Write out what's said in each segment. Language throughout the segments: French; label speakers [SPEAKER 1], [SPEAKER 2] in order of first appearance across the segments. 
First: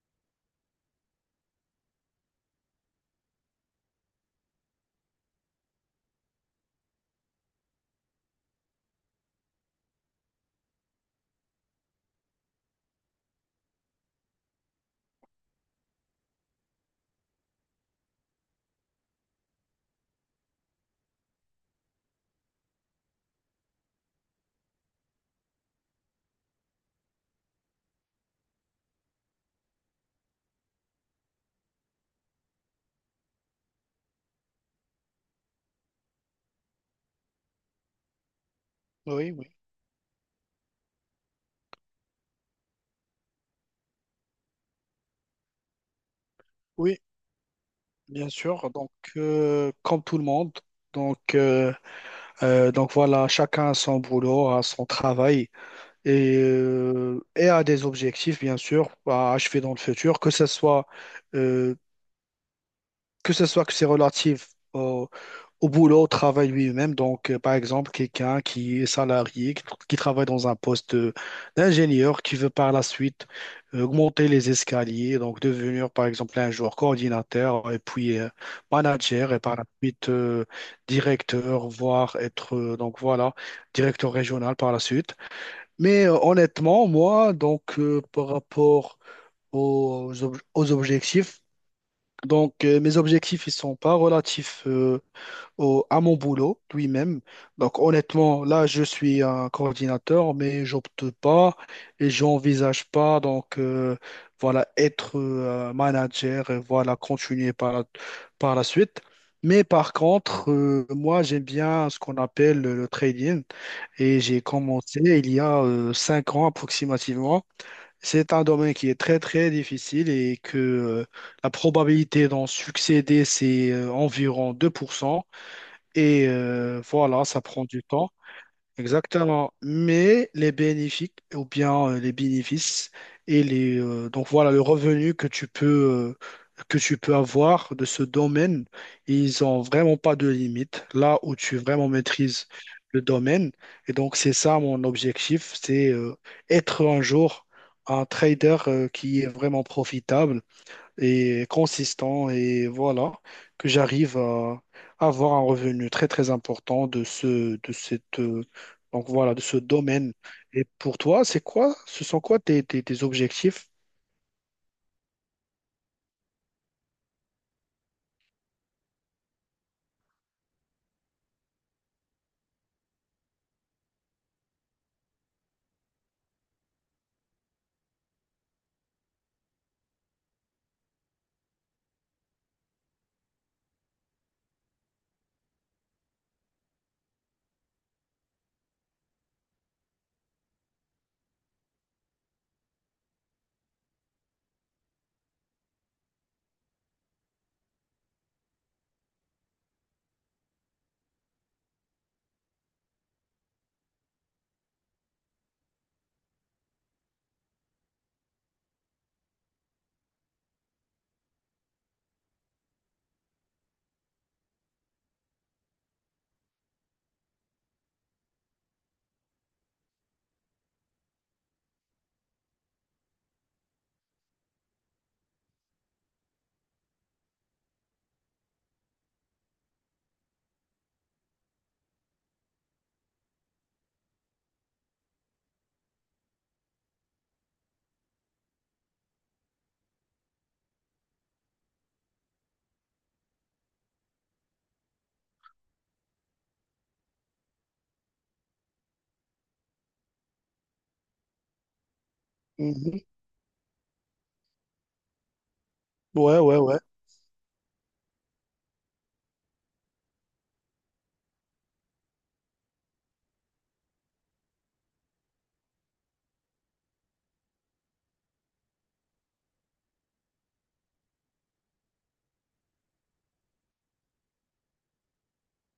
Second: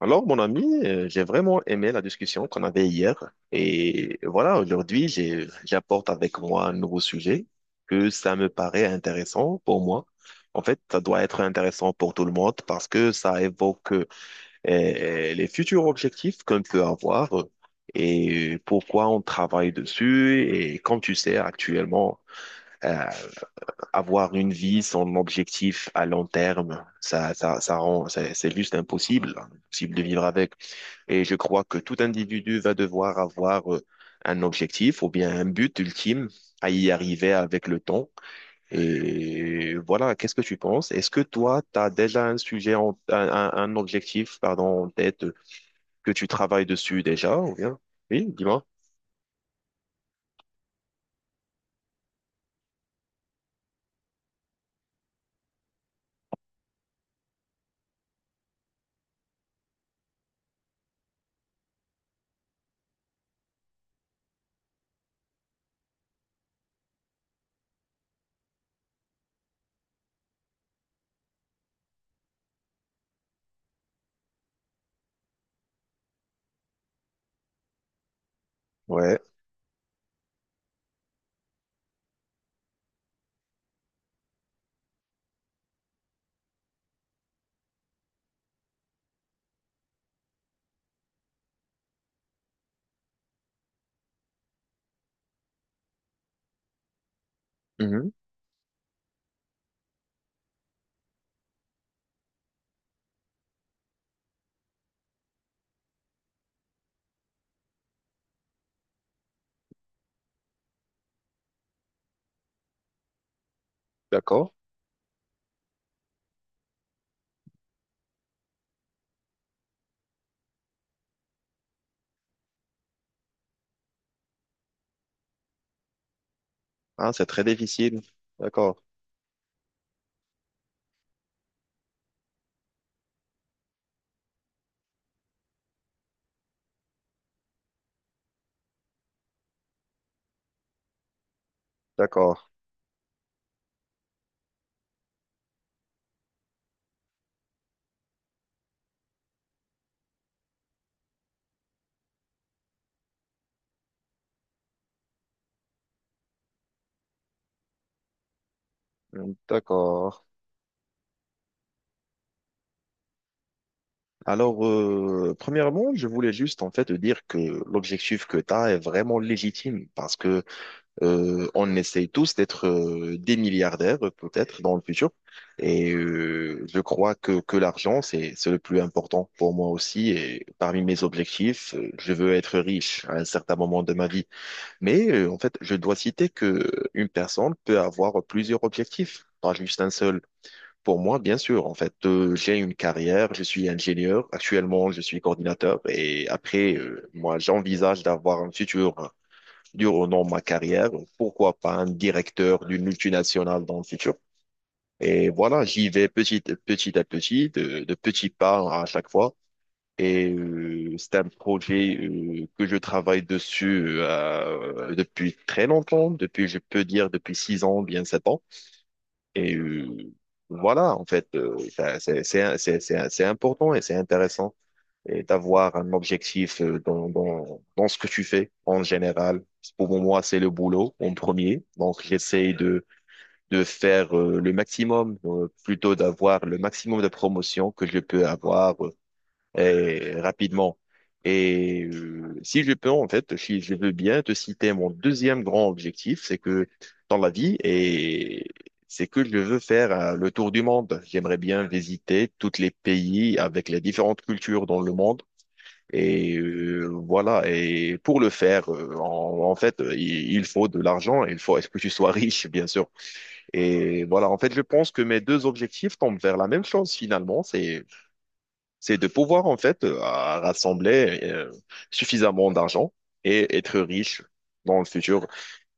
[SPEAKER 1] Alors, mon ami, j'ai vraiment aimé la discussion qu'on avait hier. Et voilà, aujourd'hui, j'apporte avec moi un nouveau sujet que ça me paraît intéressant pour moi. En fait, ça doit être intéressant pour tout le monde parce que ça évoque les futurs objectifs qu'on peut avoir et pourquoi on travaille dessus. Et comme tu sais, actuellement, euh, avoir une vie sans objectif à long terme, ça rend, c'est juste impossible, impossible de vivre avec. Et je crois que tout individu va devoir avoir un objectif ou bien un but ultime à y arriver avec le temps.
[SPEAKER 2] Oui, oui,
[SPEAKER 1] Et voilà, qu'est-ce que tu penses? Est-ce que toi, tu as déjà un sujet, un objectif, pardon, en tête que tu travailles
[SPEAKER 2] oui,
[SPEAKER 1] dessus déjà ou bien? Oui,
[SPEAKER 2] bien
[SPEAKER 1] dis-moi.
[SPEAKER 2] sûr. Donc, comme tout le monde, donc, euh, donc voilà, chacun a son boulot, a son travail et a des objectifs, bien sûr, à achever dans le futur, que ce soit, euh, que c'est relatif au boulot, au travail lui-même. Donc, par exemple, quelqu'un qui est salarié, qui travaille dans un poste d'ingénieur, qui veut par la suite augmenter les escaliers, donc devenir, par exemple, un jour coordinateur et puis
[SPEAKER 1] Ouais.
[SPEAKER 2] manager et par la suite directeur, voire être, directeur régional par la suite. Mais honnêtement, moi, par rapport aux objectifs, mes objectifs, ils sont pas relatifs, à mon boulot lui-même. Donc
[SPEAKER 1] Mhm.
[SPEAKER 2] honnêtement, là, je suis un coordinateur, mais j'opte pas et j'envisage pas voilà être manager et voilà continuer par la suite. Mais par contre, moi, j'aime bien ce qu'on appelle le trading et j'ai
[SPEAKER 1] D'accord.
[SPEAKER 2] commencé il y a 5 ans approximativement. C'est un domaine qui est très très difficile et que la probabilité d'en succéder, c'est environ 2%. Et
[SPEAKER 1] Ah,
[SPEAKER 2] voilà,
[SPEAKER 1] c'est
[SPEAKER 2] ça
[SPEAKER 1] très
[SPEAKER 2] prend du
[SPEAKER 1] difficile.
[SPEAKER 2] temps.
[SPEAKER 1] D'accord.
[SPEAKER 2] Exactement. Mais les bénéfices, ou bien les bénéfices, et donc voilà, le revenu que tu peux avoir de ce domaine, ils ont vraiment pas de limite, là où tu vraiment
[SPEAKER 1] D'accord.
[SPEAKER 2] maîtrises le domaine. Et donc, c'est ça mon objectif, c'est être un jour un trader qui est vraiment profitable et consistant et voilà, que j'arrive à avoir un revenu très très important de cette, de ce domaine.
[SPEAKER 1] D'accord.
[SPEAKER 2] Et pour toi, ce sont quoi tes objectifs?
[SPEAKER 1] Alors, premièrement, je voulais juste en fait te dire que l'objectif que tu as est vraiment légitime parce que on essaye tous d'être des milliardaires peut-être dans le futur et je crois que l'argent c'est le plus important pour moi aussi et parmi mes objectifs, je veux être riche à un certain moment de ma vie. Mais en fait, je dois citer que une personne peut avoir plusieurs objectifs, pas juste un seul. Pour moi, bien sûr, en fait, j'ai une carrière, je suis ingénieur, actuellement je suis coordinateur et après, moi, j'envisage d'avoir un futur hein, durant ma carrière, pourquoi pas un directeur d'une multinationale dans le futur. Et voilà, j'y vais petit, petit à petit, de petits pas à chaque fois. Et c'est un projet que je travaille dessus depuis très longtemps, depuis, je peux dire, depuis six ans, bien sept ans. Et voilà, en fait, c'est important et c'est intéressant et d'avoir un objectif dans ce que tu fais en général. Pour moi, c'est le boulot en premier. Donc, de faire le maximum, plutôt d'avoir le maximum de promotions que je peux avoir rapidement. Et si je peux, en fait, si je veux bien te citer mon deuxième grand objectif, c'est que dans la vie, et c'est que je veux faire le tour du monde. J'aimerais bien visiter tous les
[SPEAKER 2] Mhm.
[SPEAKER 1] pays avec les différentes cultures dans le monde. Et
[SPEAKER 2] Ouais, ouais, ouais.
[SPEAKER 1] voilà. Et pour le faire, en fait, il faut de l'argent. Il faut, est-ce que tu sois riche, bien sûr. Et voilà. En fait, je pense que mes deux objectifs tombent vers la même chose finalement. C'est de pouvoir en fait à rassembler suffisamment d'argent et être riche dans le futur.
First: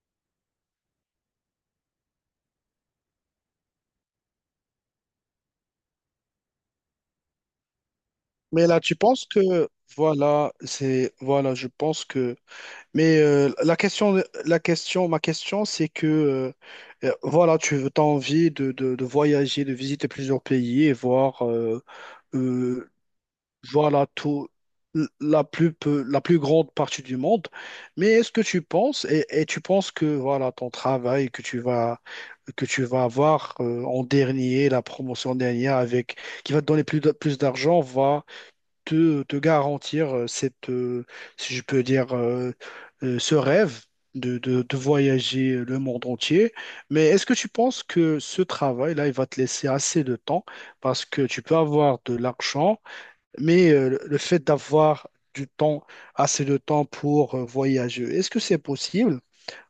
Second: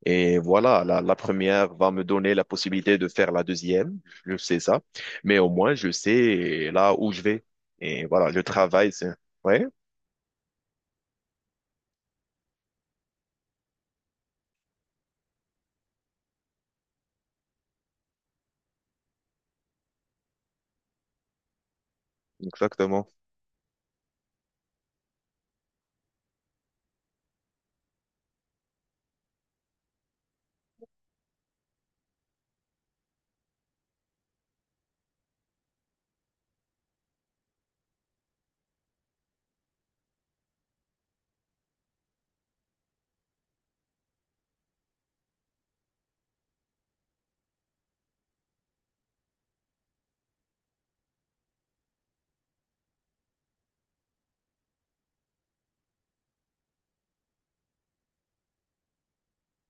[SPEAKER 1] Et voilà, la première va me donner la possibilité de faire la deuxième, je sais ça, mais au moins je sais là où je vais. Et voilà, le
[SPEAKER 2] Mais là,
[SPEAKER 1] travail,
[SPEAKER 2] tu
[SPEAKER 1] c'est...
[SPEAKER 2] penses
[SPEAKER 1] Ouais,
[SPEAKER 2] que, voilà, je pense que, mais ma question, c'est que, voilà, tu as envie de voyager, de visiter plusieurs pays et voir euh,
[SPEAKER 1] exactement.
[SPEAKER 2] voilà tout, la plus grande partie du monde. Mais est-ce que tu penses, et tu penses que voilà ton travail que tu vas avoir en dernier, la promotion dernière avec, qui va te donner plus d'argent, va te garantir si je peux dire, ce rêve de voyager le monde entier. Mais est-ce que tu penses que ce travail-là, il va te laisser assez de temps parce que tu peux avoir de l'argent mais le fait d'avoir du temps, assez de temps pour voyager, est-ce que c'est possible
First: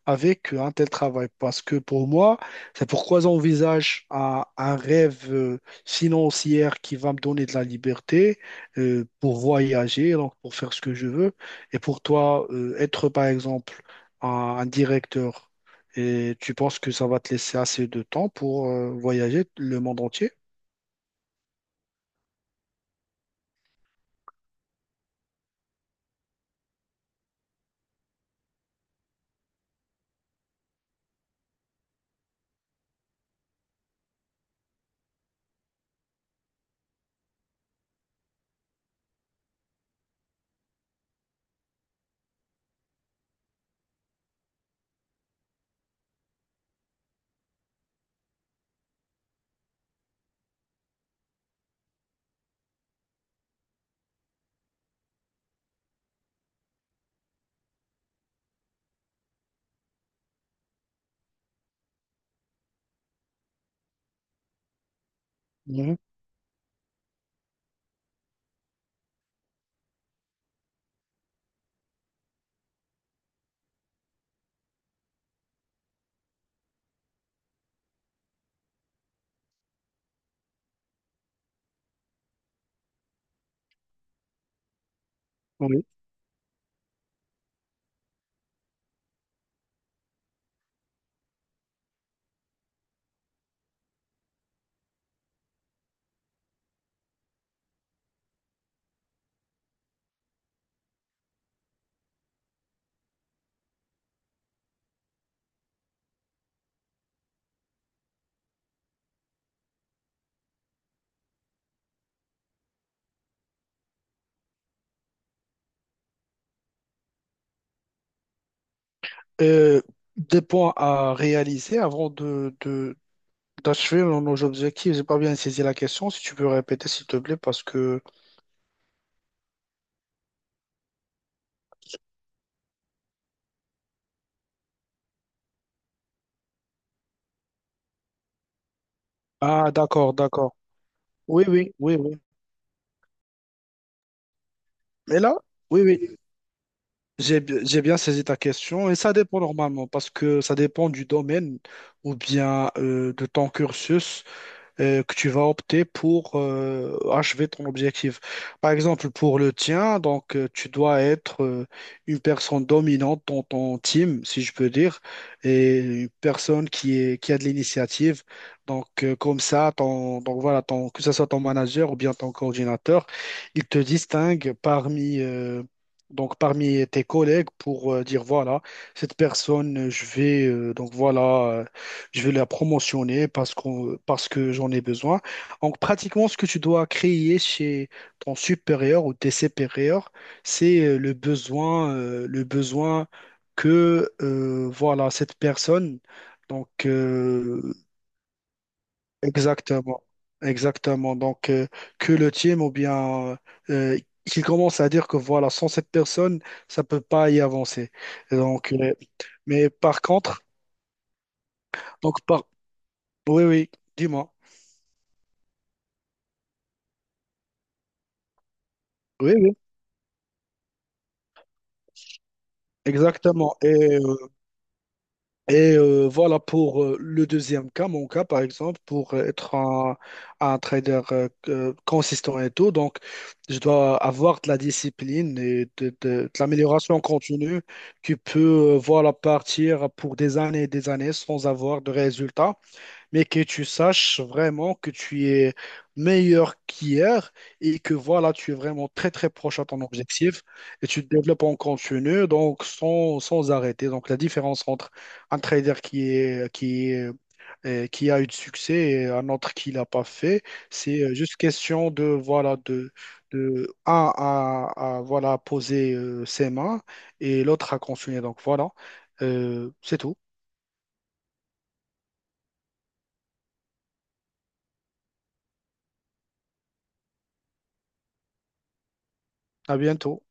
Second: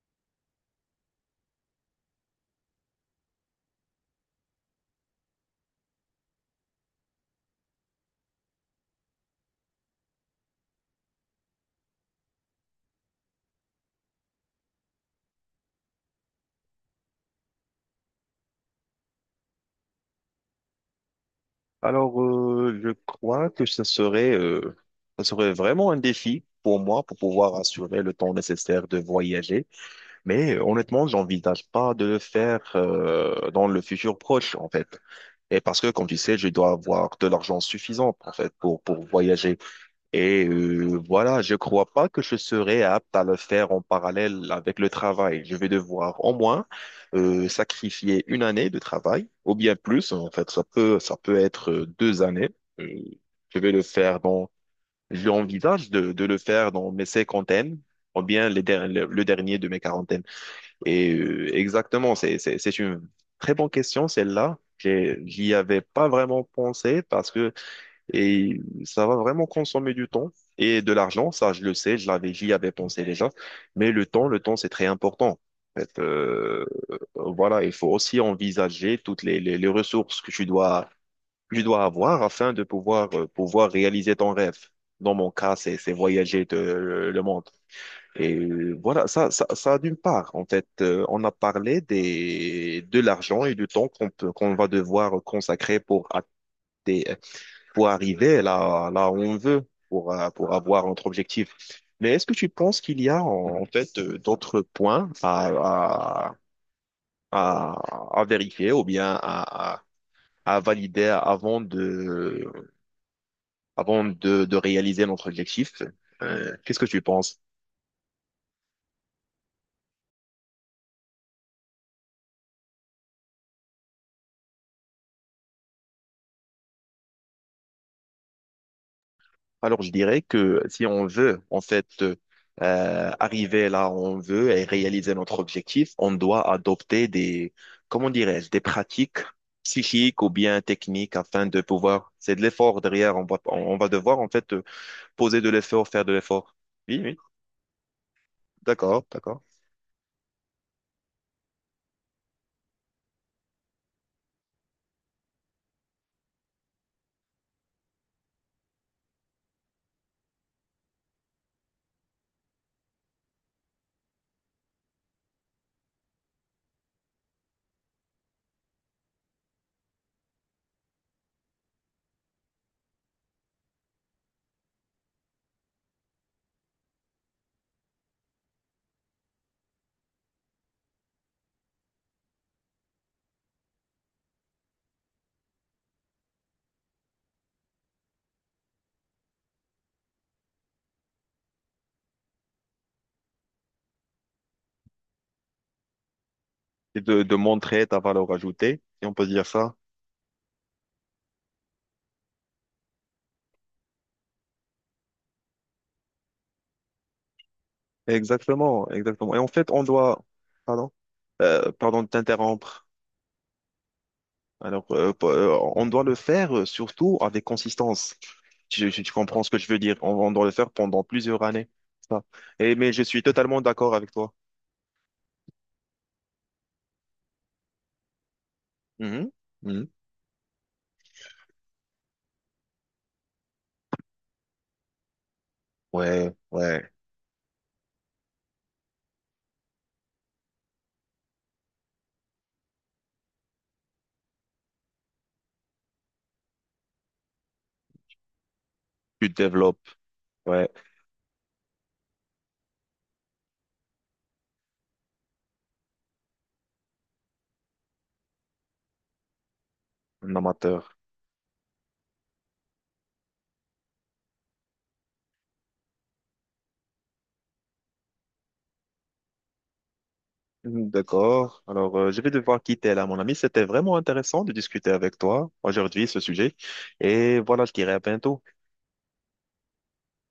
[SPEAKER 2] avec un tel travail? Parce que pour moi, c'est pourquoi j'envisage un rêve financier qui va me donner de la liberté pour voyager, donc pour faire ce que je veux. Et pour toi, être par exemple un directeur. Et tu penses que ça va te laisser assez de temps pour voyager le monde entier?
[SPEAKER 1] Alors, je crois que ça serait vraiment un défi pour moi pour pouvoir assurer le temps nécessaire de voyager. Mais honnêtement, j'envisage pas de le faire dans le futur proche, en fait. Et parce que, comme tu sais, je dois avoir de l'argent suffisant, en fait, pour voyager. Et voilà, je crois pas que je serai apte à le faire en parallèle avec le travail. Je vais devoir au moins sacrifier une année de travail, ou bien plus, en fait, ça peut être deux années. Euh, je vais le faire dans, j'envisage de le faire dans mes cinquantaines, ou bien les der- le dernier de mes quarantaines. Et exactement, c'est une très bonne question, celle-là. J'y avais
[SPEAKER 2] Mhm.
[SPEAKER 1] pas vraiment pensé parce que et ça va vraiment consommer du temps et de l'argent. Ça, je le sais, j'y avais pensé déjà. Mais le temps, c'est très important. En fait, voilà, il faut aussi envisager toutes les ressources que tu dois avoir afin de pouvoir, pouvoir réaliser ton rêve. Dans mon cas,
[SPEAKER 2] Oui.
[SPEAKER 1] c'est voyager de- le monde. Et voilà, ça d'une part, en fait, on a parlé des, de l'argent et du temps qu'on va devoir consacrer pour, atte- pour arriver là, là où on veut, pour avoir notre objectif. Mais est-ce que tu penses qu'il y a, en fait, d'autres points à vérifier ou bien à valider avant avant de réaliser notre objectif? Qu'est-ce que tu penses?
[SPEAKER 2] Euh, des points à réaliser avant d'achever nos objectifs. J'ai pas bien saisi la question. Si tu peux répéter, s'il te plaît, parce que...
[SPEAKER 1] Alors, je dirais que si on veut, en fait, arriver là où on veut et réaliser notre objectif, on doit adopter des, comment dirais-je, des pratiques
[SPEAKER 2] Ah, d'accord,
[SPEAKER 1] psychiques ou
[SPEAKER 2] d'accord.
[SPEAKER 1] bien techniques
[SPEAKER 2] Oui,
[SPEAKER 1] afin de
[SPEAKER 2] oui, oui,
[SPEAKER 1] pouvoir,
[SPEAKER 2] oui.
[SPEAKER 1] c'est de l'effort derrière, on va devoir, en fait,
[SPEAKER 2] Mais là,
[SPEAKER 1] poser de
[SPEAKER 2] oui,
[SPEAKER 1] l'effort, faire de
[SPEAKER 2] oui,
[SPEAKER 1] l'effort. Oui, oui,
[SPEAKER 2] j'ai bien saisi ta question. Et
[SPEAKER 1] d'accord,
[SPEAKER 2] ça dépend
[SPEAKER 1] d'accord.
[SPEAKER 2] normalement, parce que ça dépend du domaine ou bien de ton cursus, que tu vas opter pour achever ton objectif. Par exemple, pour le tien, tu dois être une personne dominante dans ton team, si je peux dire, et une personne qui a de l'initiative. Donc comme ça, ton, que ce soit ton manager ou bien ton coordinateur, il te distingue parmi donc parmi tes collègues pour dire voilà cette personne, je vais la promotionner parce que j'en ai besoin. Donc, pratiquement, ce que tu dois créer chez ton supérieur ou tes supérieurs, c'est le besoin que voilà cette personne. Donc,
[SPEAKER 1] Et de
[SPEAKER 2] euh,
[SPEAKER 1] montrer ta valeur ajoutée, si on peut dire ça.
[SPEAKER 2] exactement, exactement. Que le team ou bien euh, qu'il commence à dire que voilà, sans cette personne, ça peut pas y avancer. Donc,
[SPEAKER 1] Exactement, exactement. Et en
[SPEAKER 2] mais
[SPEAKER 1] fait, on
[SPEAKER 2] par
[SPEAKER 1] doit,
[SPEAKER 2] contre,
[SPEAKER 1] pardon, pardon de
[SPEAKER 2] donc par,
[SPEAKER 1] t'interrompre.
[SPEAKER 2] oui, oui, dis-moi.
[SPEAKER 1] Alors, on doit le faire surtout avec consistance. Tu
[SPEAKER 2] Oui,
[SPEAKER 1] comprends ce
[SPEAKER 2] oui.
[SPEAKER 1] que je veux dire. On doit le faire pendant plusieurs années. Ça. Et, mais je suis
[SPEAKER 2] Exactement.
[SPEAKER 1] totalement d'accord avec
[SPEAKER 2] Euh,
[SPEAKER 1] toi.
[SPEAKER 2] et voilà pour le deuxième cas, mon cas par exemple, pour
[SPEAKER 1] Mhm.
[SPEAKER 2] être
[SPEAKER 1] Mhm.
[SPEAKER 2] un trader consistant et tout. Donc, je dois avoir de la discipline et de
[SPEAKER 1] Ouais, ouais.
[SPEAKER 2] l'amélioration continue qui peut voilà, partir pour des années et des années sans avoir de résultats mais que tu saches vraiment que tu es meilleur qu'hier et que voilà, tu es vraiment très très
[SPEAKER 1] Tu te
[SPEAKER 2] proche à ton
[SPEAKER 1] développes.
[SPEAKER 2] objectif
[SPEAKER 1] Ouais,
[SPEAKER 2] et tu te développes en continu, donc sans arrêter. Donc la différence entre un trader qui a eu du succès et un autre qui l'a pas
[SPEAKER 1] un
[SPEAKER 2] fait,
[SPEAKER 1] amateur.
[SPEAKER 2] c'est juste question de voilà de un à, voilà poser ses mains et l'autre à continuer. Donc voilà, c'est tout.
[SPEAKER 1] Mhm, d'accord. Alors, je vais devoir quitter là, mon ami. C'était vraiment intéressant de discuter avec toi aujourd'hui ce sujet. Et voilà, je dirai à bientôt.
[SPEAKER 2] À bientôt.